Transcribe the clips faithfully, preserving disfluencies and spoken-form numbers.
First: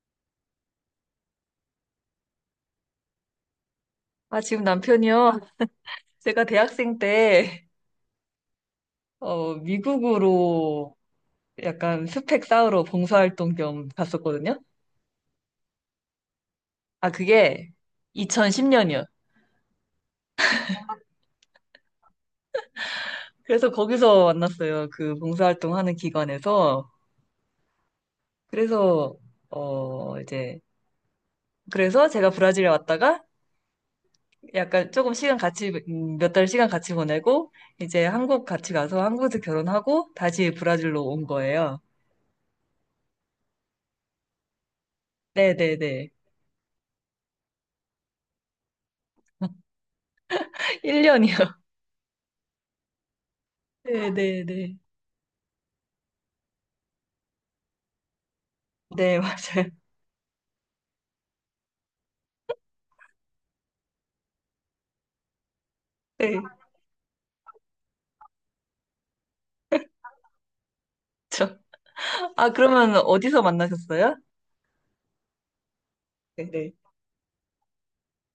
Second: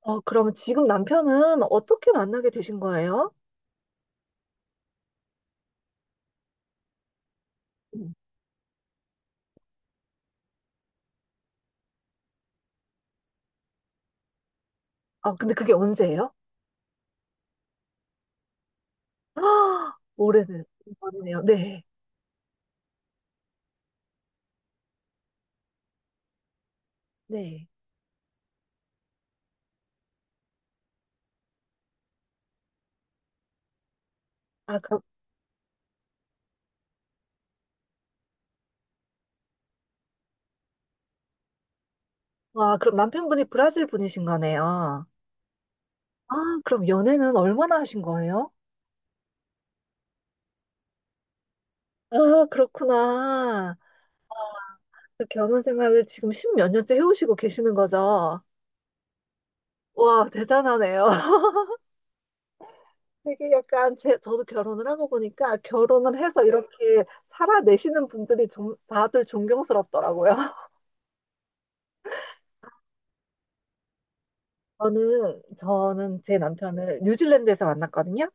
어, 그럼 지금 남편은 어떻게 만나게 되신 거예요? 아, 지금 남편이요? 제가 대학생 때, 음. 어, 미국으로 약간 스펙 쌓으러 봉사활동 겸 갔었거든요? 아, 근데 그게 언제예요? 아, 그게 이천십 년이요. 아, 해는 전이네요. 네, 그래서 거기서 만났어요. 그 봉사활동 하는 기관에서. 네. 그래서, 어, 이제, 그래서 제가 브라질에 왔다가 아, 약간 그럼. 조금 시간 같이, 몇 달 시간 같이 보내고, 이제 한국 같이 가서 한국에서 결혼하고 다시 브라질로 온 거예요. 와, 그럼 남편분이 브라질 분이신 거네요. 네네네. 아, 그럼 연애는 얼마나 하신 거예요? 일 년이요. 아, 그렇구나. 네네네. 네, 네, 네. 그 결혼 생활을 지금 십몇 년째 해오시고 계시는 거죠? 네, 맞아요. 와, 대단하네요. 되게 약간 제, 저도 결혼을 하고 보니까 결혼을 네. 해서 이렇게 살아내시는 분들이 좀 다들 존경스럽더라고요. 저. 아, 그러면 어디서 만나셨어요? 저는, 저는 제 네, 네. 남편을 뉴질랜드에서 만났거든요.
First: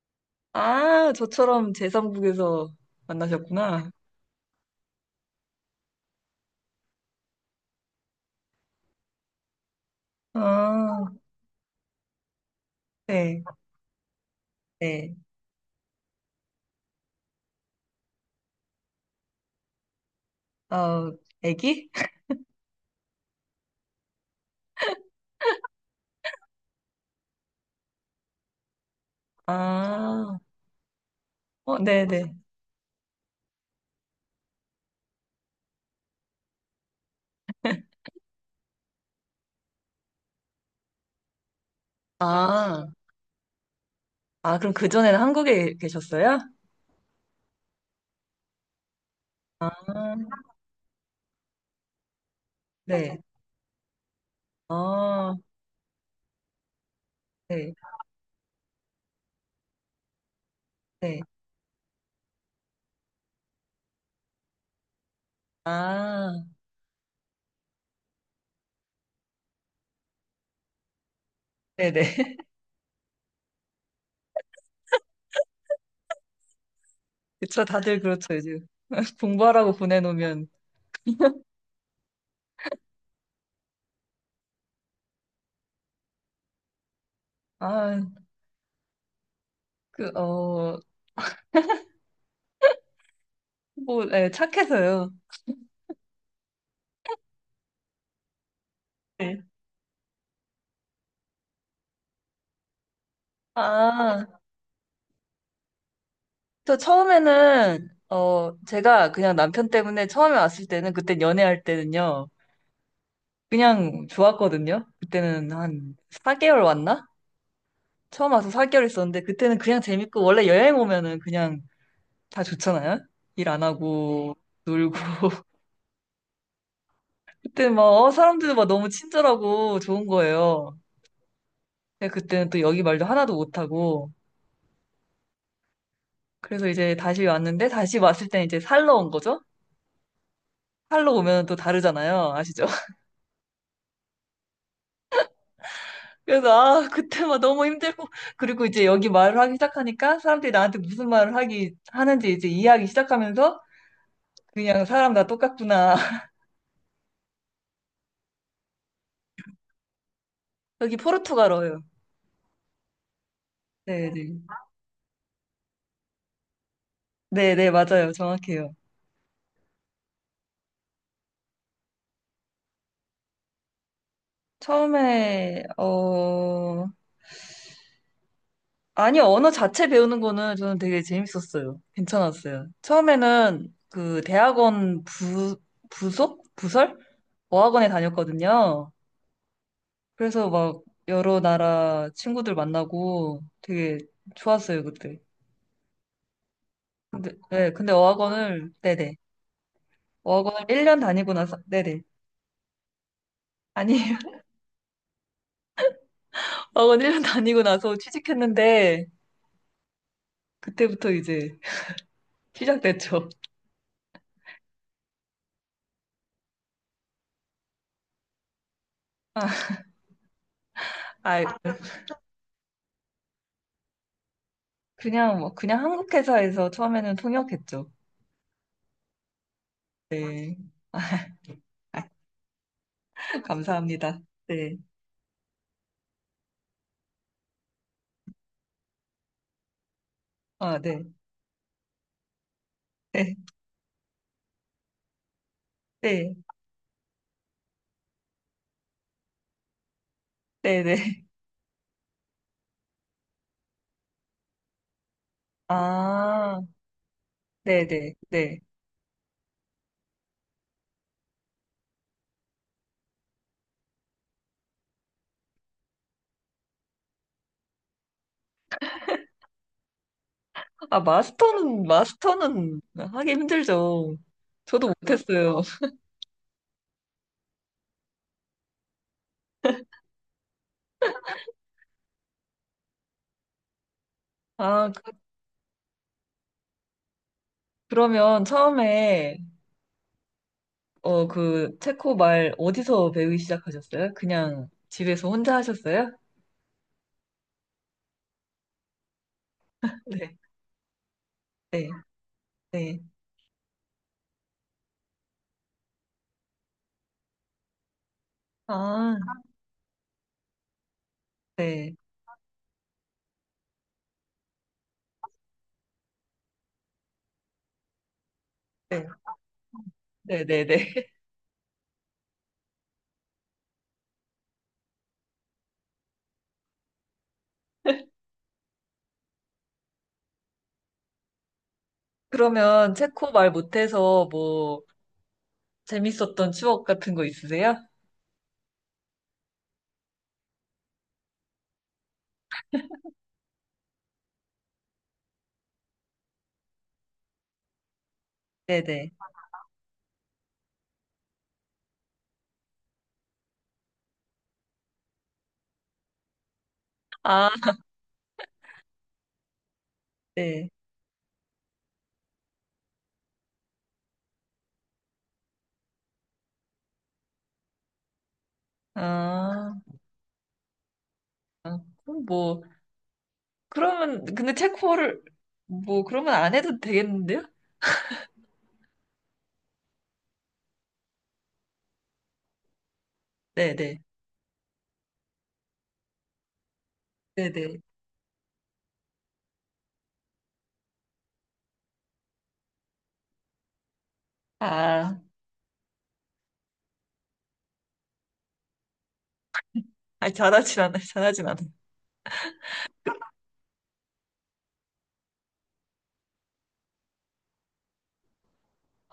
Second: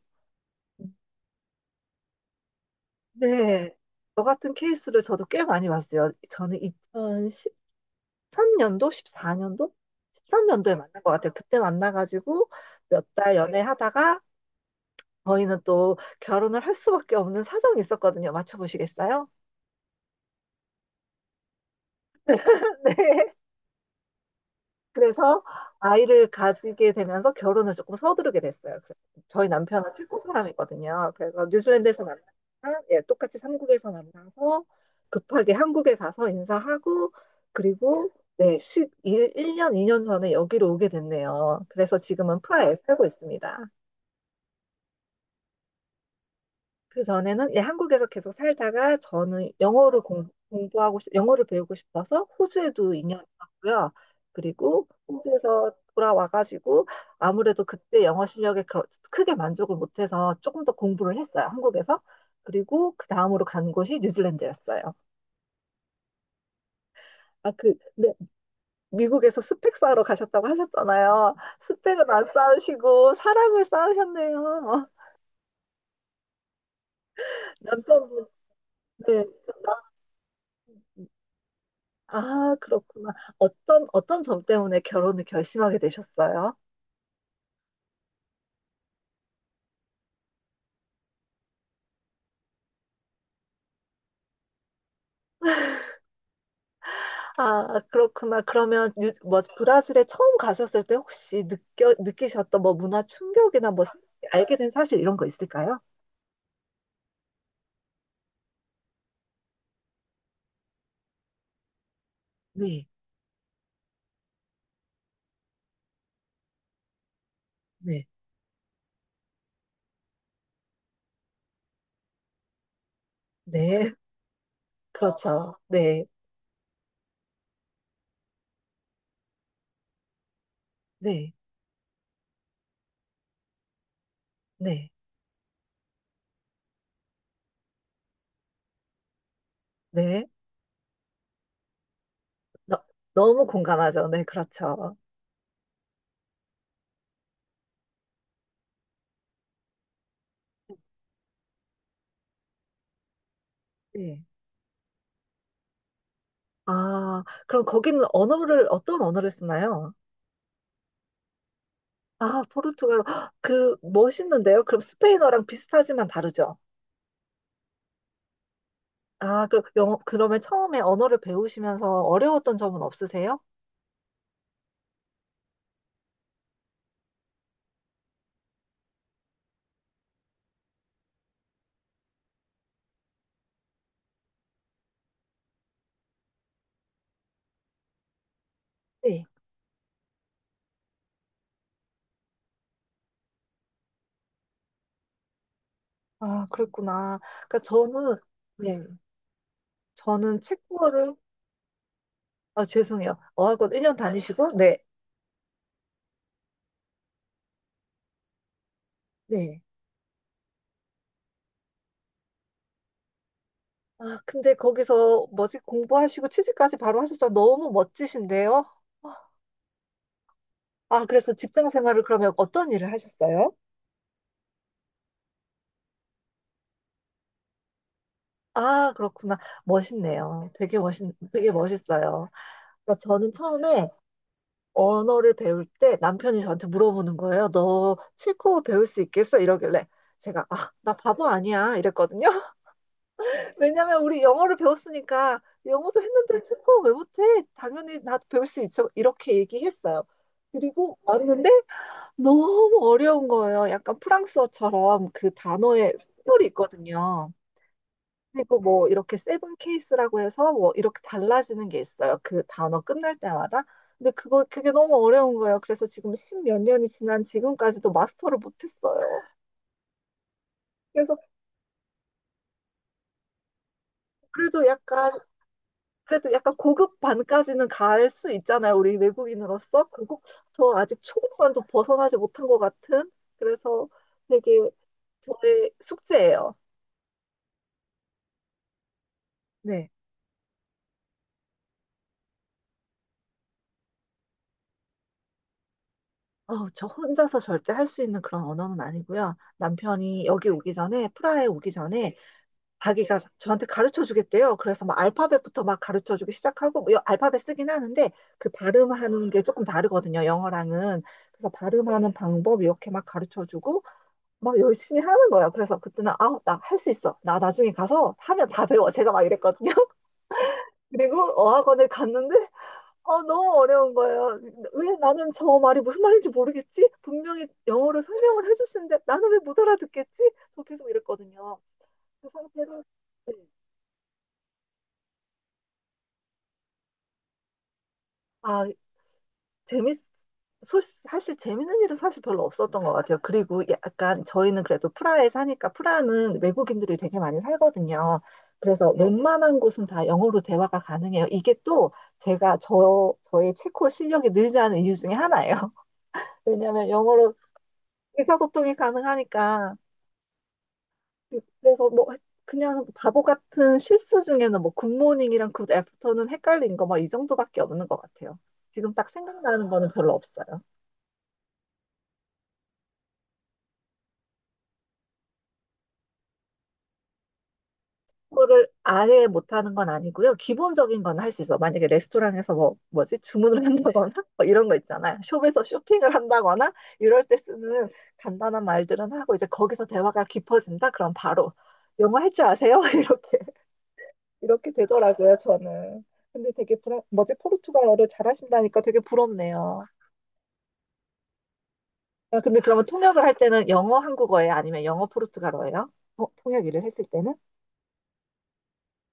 아, 저처럼 제삼 국에서 네. 만나셨구나. 저 같은 케이스를 저도 꽤 많이 봤어요. 저는 이천십삼 년도, 십사 년도? 십삼 년도에 만난 것 아, 같아요. 그때 만나가지고 몇 달 네, 연애하다가 네. 저희는 또 결혼을 할 수밖에 없는 사정이 있었거든요. 맞춰보시겠어요? 어, 애기? 네. 그래서 아이를 가지게 되면서 결혼을 조금 서두르게 됐어요. 그래서 저희 남편은 체코 아, 사람이거든요. 그래서 어, 뉴질랜드에서 네, 만나서 네. 예, 똑같이 삼국에서 만나서 급하게 한국에 가서 인사하고 그리고 네, 일 일 년 이 년 전에 여기로 오게 됐네요. 그래서 지금은 프라하에 아, 살고 있습니다. 아, 그럼 그전에는 한국에 계셨어요? 그 전에는 예, 한국에서 계속 살다가 저는 아, 영어를 공, 부하고 영어를 배우고 싶어서 호주에도 네. 이 년 있었고요. 그리고 아. 호주에서 돌아와가지고 아무래도 네, 그때 영어 실력에 그렇- 크게 만족을 못해서 조금 더 공부를 네. 했어요. 한국에서. 그리고 그 다음으로 간 곳이 뉴질랜드였어요. 아, 아, 그, 근데 미국에서 스펙 쌓으러 가셨다고 하셨잖아요. 네, 네. 스펙은 안 쌓으시고 사랑을 쌓으셨네요. 그쵸, 다들 남편분, 그렇죠, 요즘. 네. 공부하라고 그러니까 보내놓으면. 아, 그렇구나. 어떤, 어떤 점 때문에 결혼을 결심하게 되셨어요? 아, 그, 어, 뭐, 네, 착해서요. 아, 그렇구나. 그러면, 유, 뭐, 네. 브라질에 처음 가셨을 때 혹시 느껴, 느끼셨던 뭐 문화 충격이나 뭐, 사- 아, 알게 된 사실 이런 거 있을까요? 저 처음에는 어 제가 그냥 남편 때문에 처음에 왔을 때는 그때 연애할 때는요. 네, 그냥 좋았거든요. 그때는 한 사 개월 왔나? 네, 처음 와서 사 개월 있었는데 그때는 그냥 재밌고 원래 여행 오면은 그냥 다 좋잖아요. 일 안 네. 하고 놀고 그렇죠. 네, 그때 막 어, 사람들도 막 너무 친절하고 좋은 거예요. 네, 근데 그때는 또 여기 말도 하나도 못하고 네, 그래서 이제 다시 왔는데 다시 왔을 때 이제 살러 온 거죠. 네. 살러 오면 또 다르잖아요. 아시죠? 너, 너무 공감하죠. 네, 그렇죠. 그래서 아 그때만 너무 힘들고 그리고 이제 여기 말을 하기 시작하니까 사람들이 나한테 무슨 말을 하기 하는지 이제 이해하기 시작하면서 네. 그냥 사람 다 똑같구나. 아, 그럼 거기는 언어를, 어떤 언어를 쓰나요? 여기 포르투갈어예요. 아, 포르투갈어. 헉, 그, 네, 네. 멋있는데요? 그럼 스페인어랑 비슷하지만 다르죠? 네, 네, 맞아요. 정확해요. 아, 그, 영어, 그러면 처음에 언어를 배우시면서 어려웠던 점은 없으세요? 처음에 어 아니 언어 자체 배우는 거는 저는 되게 재밌었어요. 괜찮았어요. 처음에는 그 대학원 부 부속 부설 어학원에 다녔거든요. 네. 그래서 막 여러 나라 친구들 만나고 되게 좋았어요, 그때. 아, 그랬구나. 근데, 그러니까 네, 근데 저는, 어학원을, 네, 네네. 저는 어학원을 일 년 체코어를. 다니고 나서, 네네. 아, 죄송해요. 어학원 일 년 아니, 다니시고, 네, 어학원 일 년 다니고 나서 취직했는데, 네. 그때부터 이제 시작됐죠. 아, 근데 거기서 뭐지, 공부하시고 취직까지 바로 하셨어. 너무 멋지신데요? 아, 아, 그래서 아, 직장 생활을 그러면 어떤 일을 하셨어요? 그냥, 뭐, 그냥 한국 회사에서 처음에는 통역했죠. 아, 그렇구나. 멋있네요. 네. 되게 멋있, 되게 멋있어요. 그러니까 저는 처음에 감사합니다. 네. 언어를 배울 때 남편이 저한테 물어보는 거예요. 너 체코어 배울 수 있겠어? 이러길래 제가 아, 아, 나 네. 바보 아니야 이랬거든요. 네. 왜냐면 우리 영어를 배웠으니까 영어도 네. 했는데 체코어 왜 못해? 당연히 나 배울 수 있어. 이렇게 얘기했어요. 그리고 네네. 왔는데 너무 어려운 거예요. 약간 프랑스어처럼 그 단어에 속별이 아, 있거든요. 네네. 네. 그리고 네. 뭐 이렇게 세븐 케이스라고 해서 뭐 이렇게 달라지는 게 있어요. 그 단어 끝날 때마다. 근데 그거 그게 너무 어려운 거예요. 그래서 지금 십몇 년이 지난 지금까지도 마스터를 못했어요. 아, 그래서 마스터는, 마스터는 하기 힘들죠. 그래도 저도 약간 못했어요. 그래도 약간 고급 반까지는 갈 수 있잖아요. 우리 외국인으로서 그리고 저 아직 초급반도 벗어나지 못한 것 같은. 그래서 되게 아, 그, 저의 숙제예요. 그러면 처음에, 네. 어, 그, 체코 말 어디서 배우기 시작하셨어요? 그냥 집에서 혼자 하셨어요? 어, 저 혼자서 절대 할 수 있는 그런 언어는 아니고요. 남편이 네, 여기 오기 전에, 프라하에 오기 네, 전에 네. 자기가 저한테 가르쳐 주겠대요. 그래서 막 알파벳부터 막 가르쳐 주기 시작하고, 뭐 여- 알파벳 쓰긴 하는데, 그 아, 발음하는 게 조금 다르거든요, 영어랑은. 그래서 네, 발음하는 방법 이렇게 막 가르쳐 주고, 막 열심히 하는 거예요. 그래서 그때는, 아, 나 할 수 있어. 나 나중에 가서 하면 다 배워. 네, 제가 막 이랬거든요. 네, 네, 네. 그리고 어학원을 갔는데, 어, 너무 어려운 거예요. 왜 나는 저 말이 무슨 말인지 모르겠지? 분명히 영어로 설명을 해줬는데, 나는 왜 못 알아듣겠지? 저 계속 이랬거든요. 그 상태로. 그러면 체코 네. 말 못해서 뭐, 재밌었던 추억 같은 거 있으세요? 아, 재밌, 솔- 사실 재밌는 일은 사실 별로 없었던 것 같아요. 그리고 약간 저희는 그래도 프라하에 사니까 프라하는 외국인들이 되게 많이 살거든요. 네, 그래서 네. 웬만한 곳은 다 영어로 대화가 가능해요. 이게 또 제가 저, 저의 체코 실력이 늘지 않은 이유 중에 하나예요. 왜냐하면 영어로 아, 의사소통이 가능하니까. 네. 그래서 뭐 그냥 바보 같은 실수 중에는 뭐 굿모닝이랑 굿애프터는 헷갈린 거 막 이 정도밖에 없는 것 같아요. 지금 딱 생각나는 아, 거는 별로 없어요. 그럼 뭐, 그러면, 근데 체코를, 뭐, 그러면 안 해도 되겠는데요? 그거를 아예 못하는 건 아니고요. 기본적인 건 할 수 있어. 만약에 레스토랑에서 뭐, 뭐지? 주문을 네네. 한다거나, 뭐 이런 거 있잖아요. 숍에서 쇼핑을 한다거나, 이럴 때 네네. 쓰는 간단한 말들은 하고, 이제 거기서 대화가 깊어진다? 그럼 바로, 영어 할 줄 아세요? 이렇게, 이렇게 아, 되더라고요, 저는. 근데 되게 불안, 뭐지? 포르투갈어를 잘하신다니까 되게 부럽네요. 아 잘하진 않아요. 잘하진 않아요. 아, 근데 그러면 통역을 할 때는 영어 한국어예요? 아니면 영어 포르투갈어예요? 어, 통역 일을 했을 때는?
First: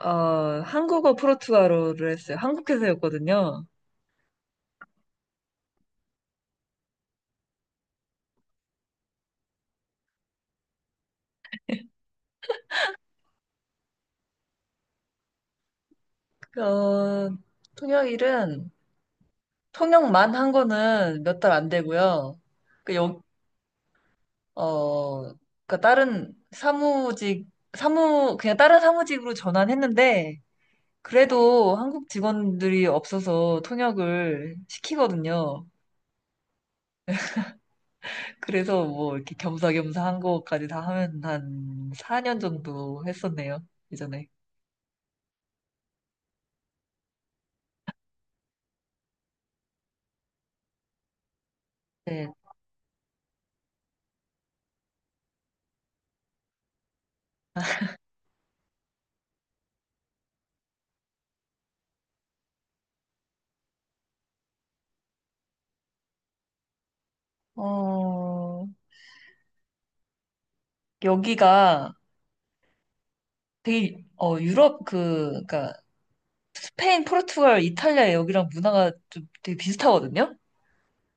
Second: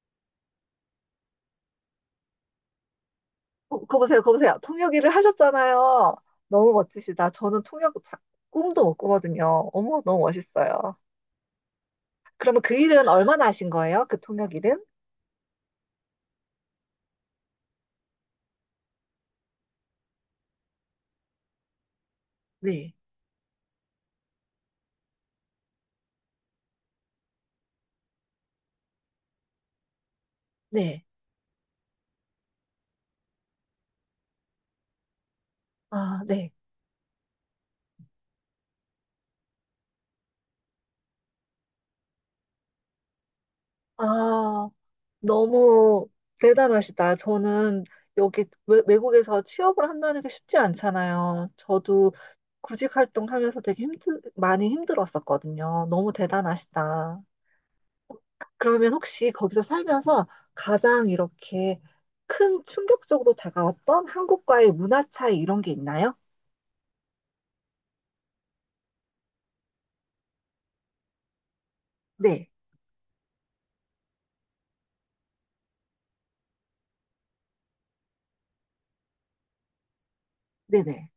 어, 한국어 프로투아로를 했어요. 한국 회사였거든요. 어, 거 보세요, 거 보세요. 통역일을 하셨잖아요. 너무 멋지시다. 저는 통역 자- 꿈도 못 꾸거든요. 어머, 너무 멋있어요. 그러면 그 일은 얼마나 하신 거예요? 그 통역 일은? 어, 통역일은, 통역만 한 거는 몇 달 안 되고요. 네, 그, 여, 어, 그니까 다른 사무직, 사무, 그냥 다른 사무직으로 전환했는데, 네, 그래도 한국 직원들이 없어서 통역을 시키거든요. 아, 네. 그래서 뭐 이렇게 겸사겸사 한 거까지 다 하면 한 사 년 정도 했었네요, 예전에. 아, 너무 대단하시다. 저는 여기 외, 외국에서 취업을 한다는 게 쉽지 않잖아요. 저도 네. 구직 활동하면서 되게 힘들, 많이 힘들었었거든요. 너무 대단하시다. 그러면 혹시 거기서 살면서 가장 이렇게 큰 충격적으로 다가왔던 한국과의 문화 차이 이런 게 있나요? 어, 여기가 네, 되게, 어, 유럽 그, 그러니까 스페인, 포르투갈, 이탈리아 여기랑 문화가 좀 되게 비슷하거든요? 네네.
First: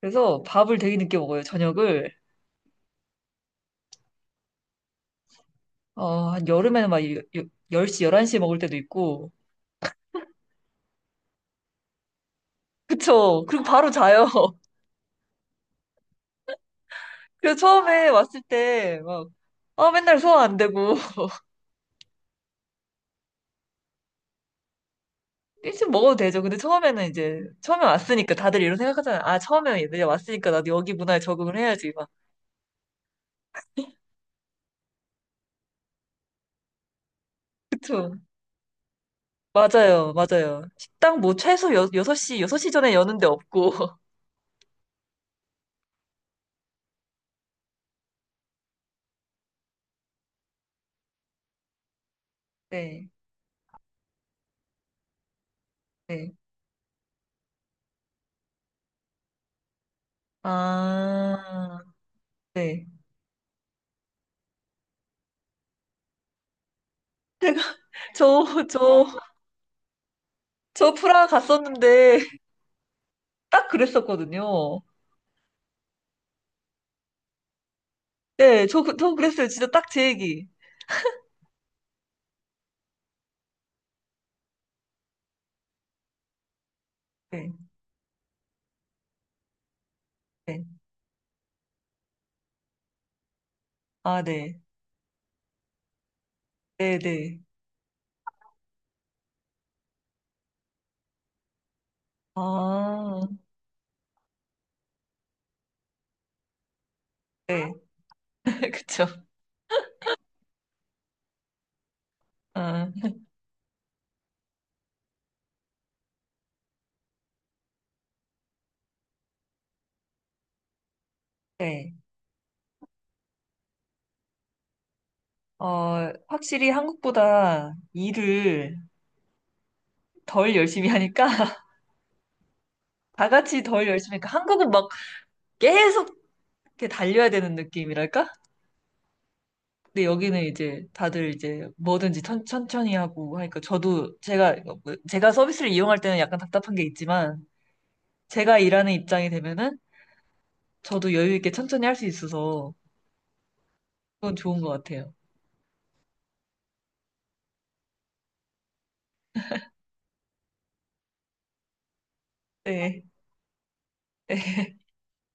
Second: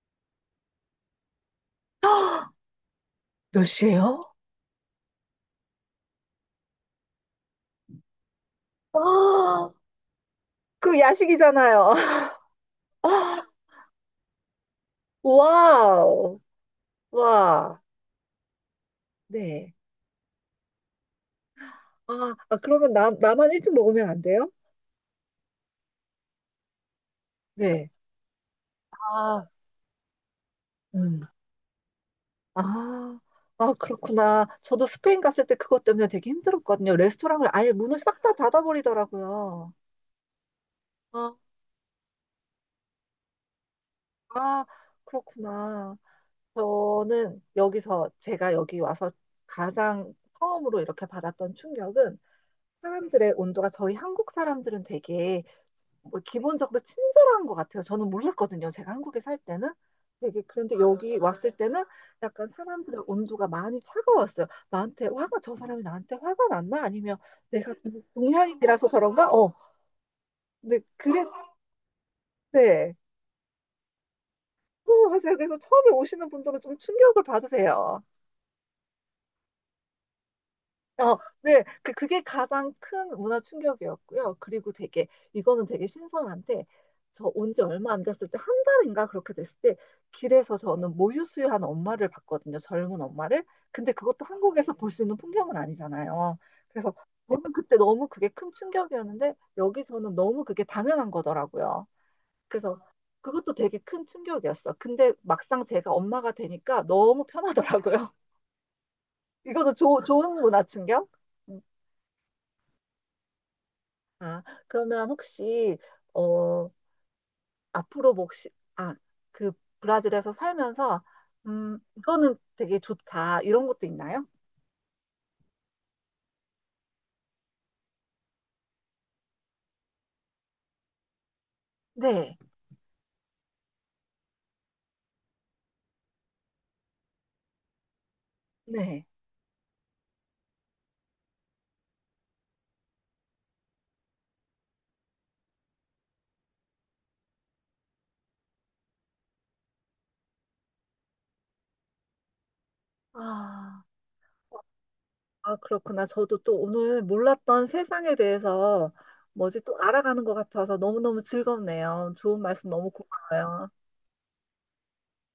그래서 밥을 되게 늦게 먹어요, 저녁을. 헉, 몇 시예요? 어, 한 여름에는 막 여- 여- 열 시, 열한 시에 먹을 때도 있고. 아, 그 야식이잖아요. 그쵸. 아, 그리고 바로 자요. 와우, 그래서 와, 처음에 왔을 때 막, 네. 아, 맨날 소화 안 되고. 아, 아, 그러면 나, 나만 일찍 먹으면 안 돼요? 일찍 먹어도 되죠. 근데 처음에는 이제, 처음에 네. 왔으니까 다들 이런 생각하잖아요. 아, 아, 처음에 얘들이 왔으니까 나도 여기 문화에 음. 적응을 해야지, 막. 아, 아, 그렇구나. 저도 스페인 갔을 때 그것 때문에 되게 힘들었거든요. 레스토랑을 아예 문을 그쵸. 싹 다 닫아버리더라고요. 맞아요, 맞아요. 식당 뭐 최소 여, 여섯 시, 여섯 시 전에 여는 데 없고. 아, 그렇구나. 저는 여기서 제가 여기 와서 가장 처음으로 이렇게 받았던 충격은 네, 사람들의 온도가 저희 한국 사람들은 되게 뭐 네. 기본적으로 친절한 것 같아요. 저는 몰랐거든요. 제가 한국에 살 때는. 되게 그런데 여기 왔을 아, 때는 약간 네. 사람들의 온도가 많이 차가웠어요. 나한테 화가 저 사람이 나한테 화가 났나? 아니면 내가 저, 동양인이라서 저, 저런가? 어, 저 프라하 근데 갔었는데, 그랬대. 딱 그랬었거든요. 어, 맞아요. 그래서 처음에 오시는 분들은 좀 충격을 받으세요. 네, 저, 그- 저 그랬어요. 진짜 딱 제 얘기. 어, 네, 그, 그게 가장 큰 문화 충격이었고요. 그리고 되게, 이거는 되게 신선한데, 저 온 네, 지 얼마 안 됐을 때, 한 달인가 그렇게 됐을 때, 길에서 네. 저는 모유수유하는 엄마를 봤거든요. 젊은 엄마를. 근데 아, 그것도 네. 한국에서 볼 수 있는 풍경은 아니잖아요. 그래서 네, 네. 저는 그때 너무 그게 큰 충격이었는데, 여기서는 너무 그게 당연한 거더라고요. 그래서 아, 그것도 되게 큰 충격이었어. 근데 막상 제가 엄마가 되니까 너무 네. 편하더라고요. 그쵸. 이것도 조, 좋은 문화 충격? 아, 아, 그러면 혹시, 어, 앞으로 혹시, 아, 그 브라질에서 살면서, 음, 네. 이거는 되게 좋다. 이런 것도 있나요? 어, 확실히 한국보다 일을 덜 열심히 하니까 네, 다 같이 덜 열심히 하니까 한국은 막 계속 이렇게 달려야 되는 느낌이랄까? 네. 근데 여기는 이제 다들 이제 뭐든지 천, 천히 하고 하니까 저도 제가 제가 서비스를 이용할 때는 약간 답답한 게 있지만 제가 일하는 입장이 되면은 저도 여유 있게 천천히 할 수 있어서 아, 그건 좋은 것 같아요. 아, 그렇구나. 저도 또 오늘 몰랐던 세상에 대해서 뭐지 또 알아가는 것 같아서 너무너무 즐겁네요. 좋은 말씀 너무 네. 고마워요.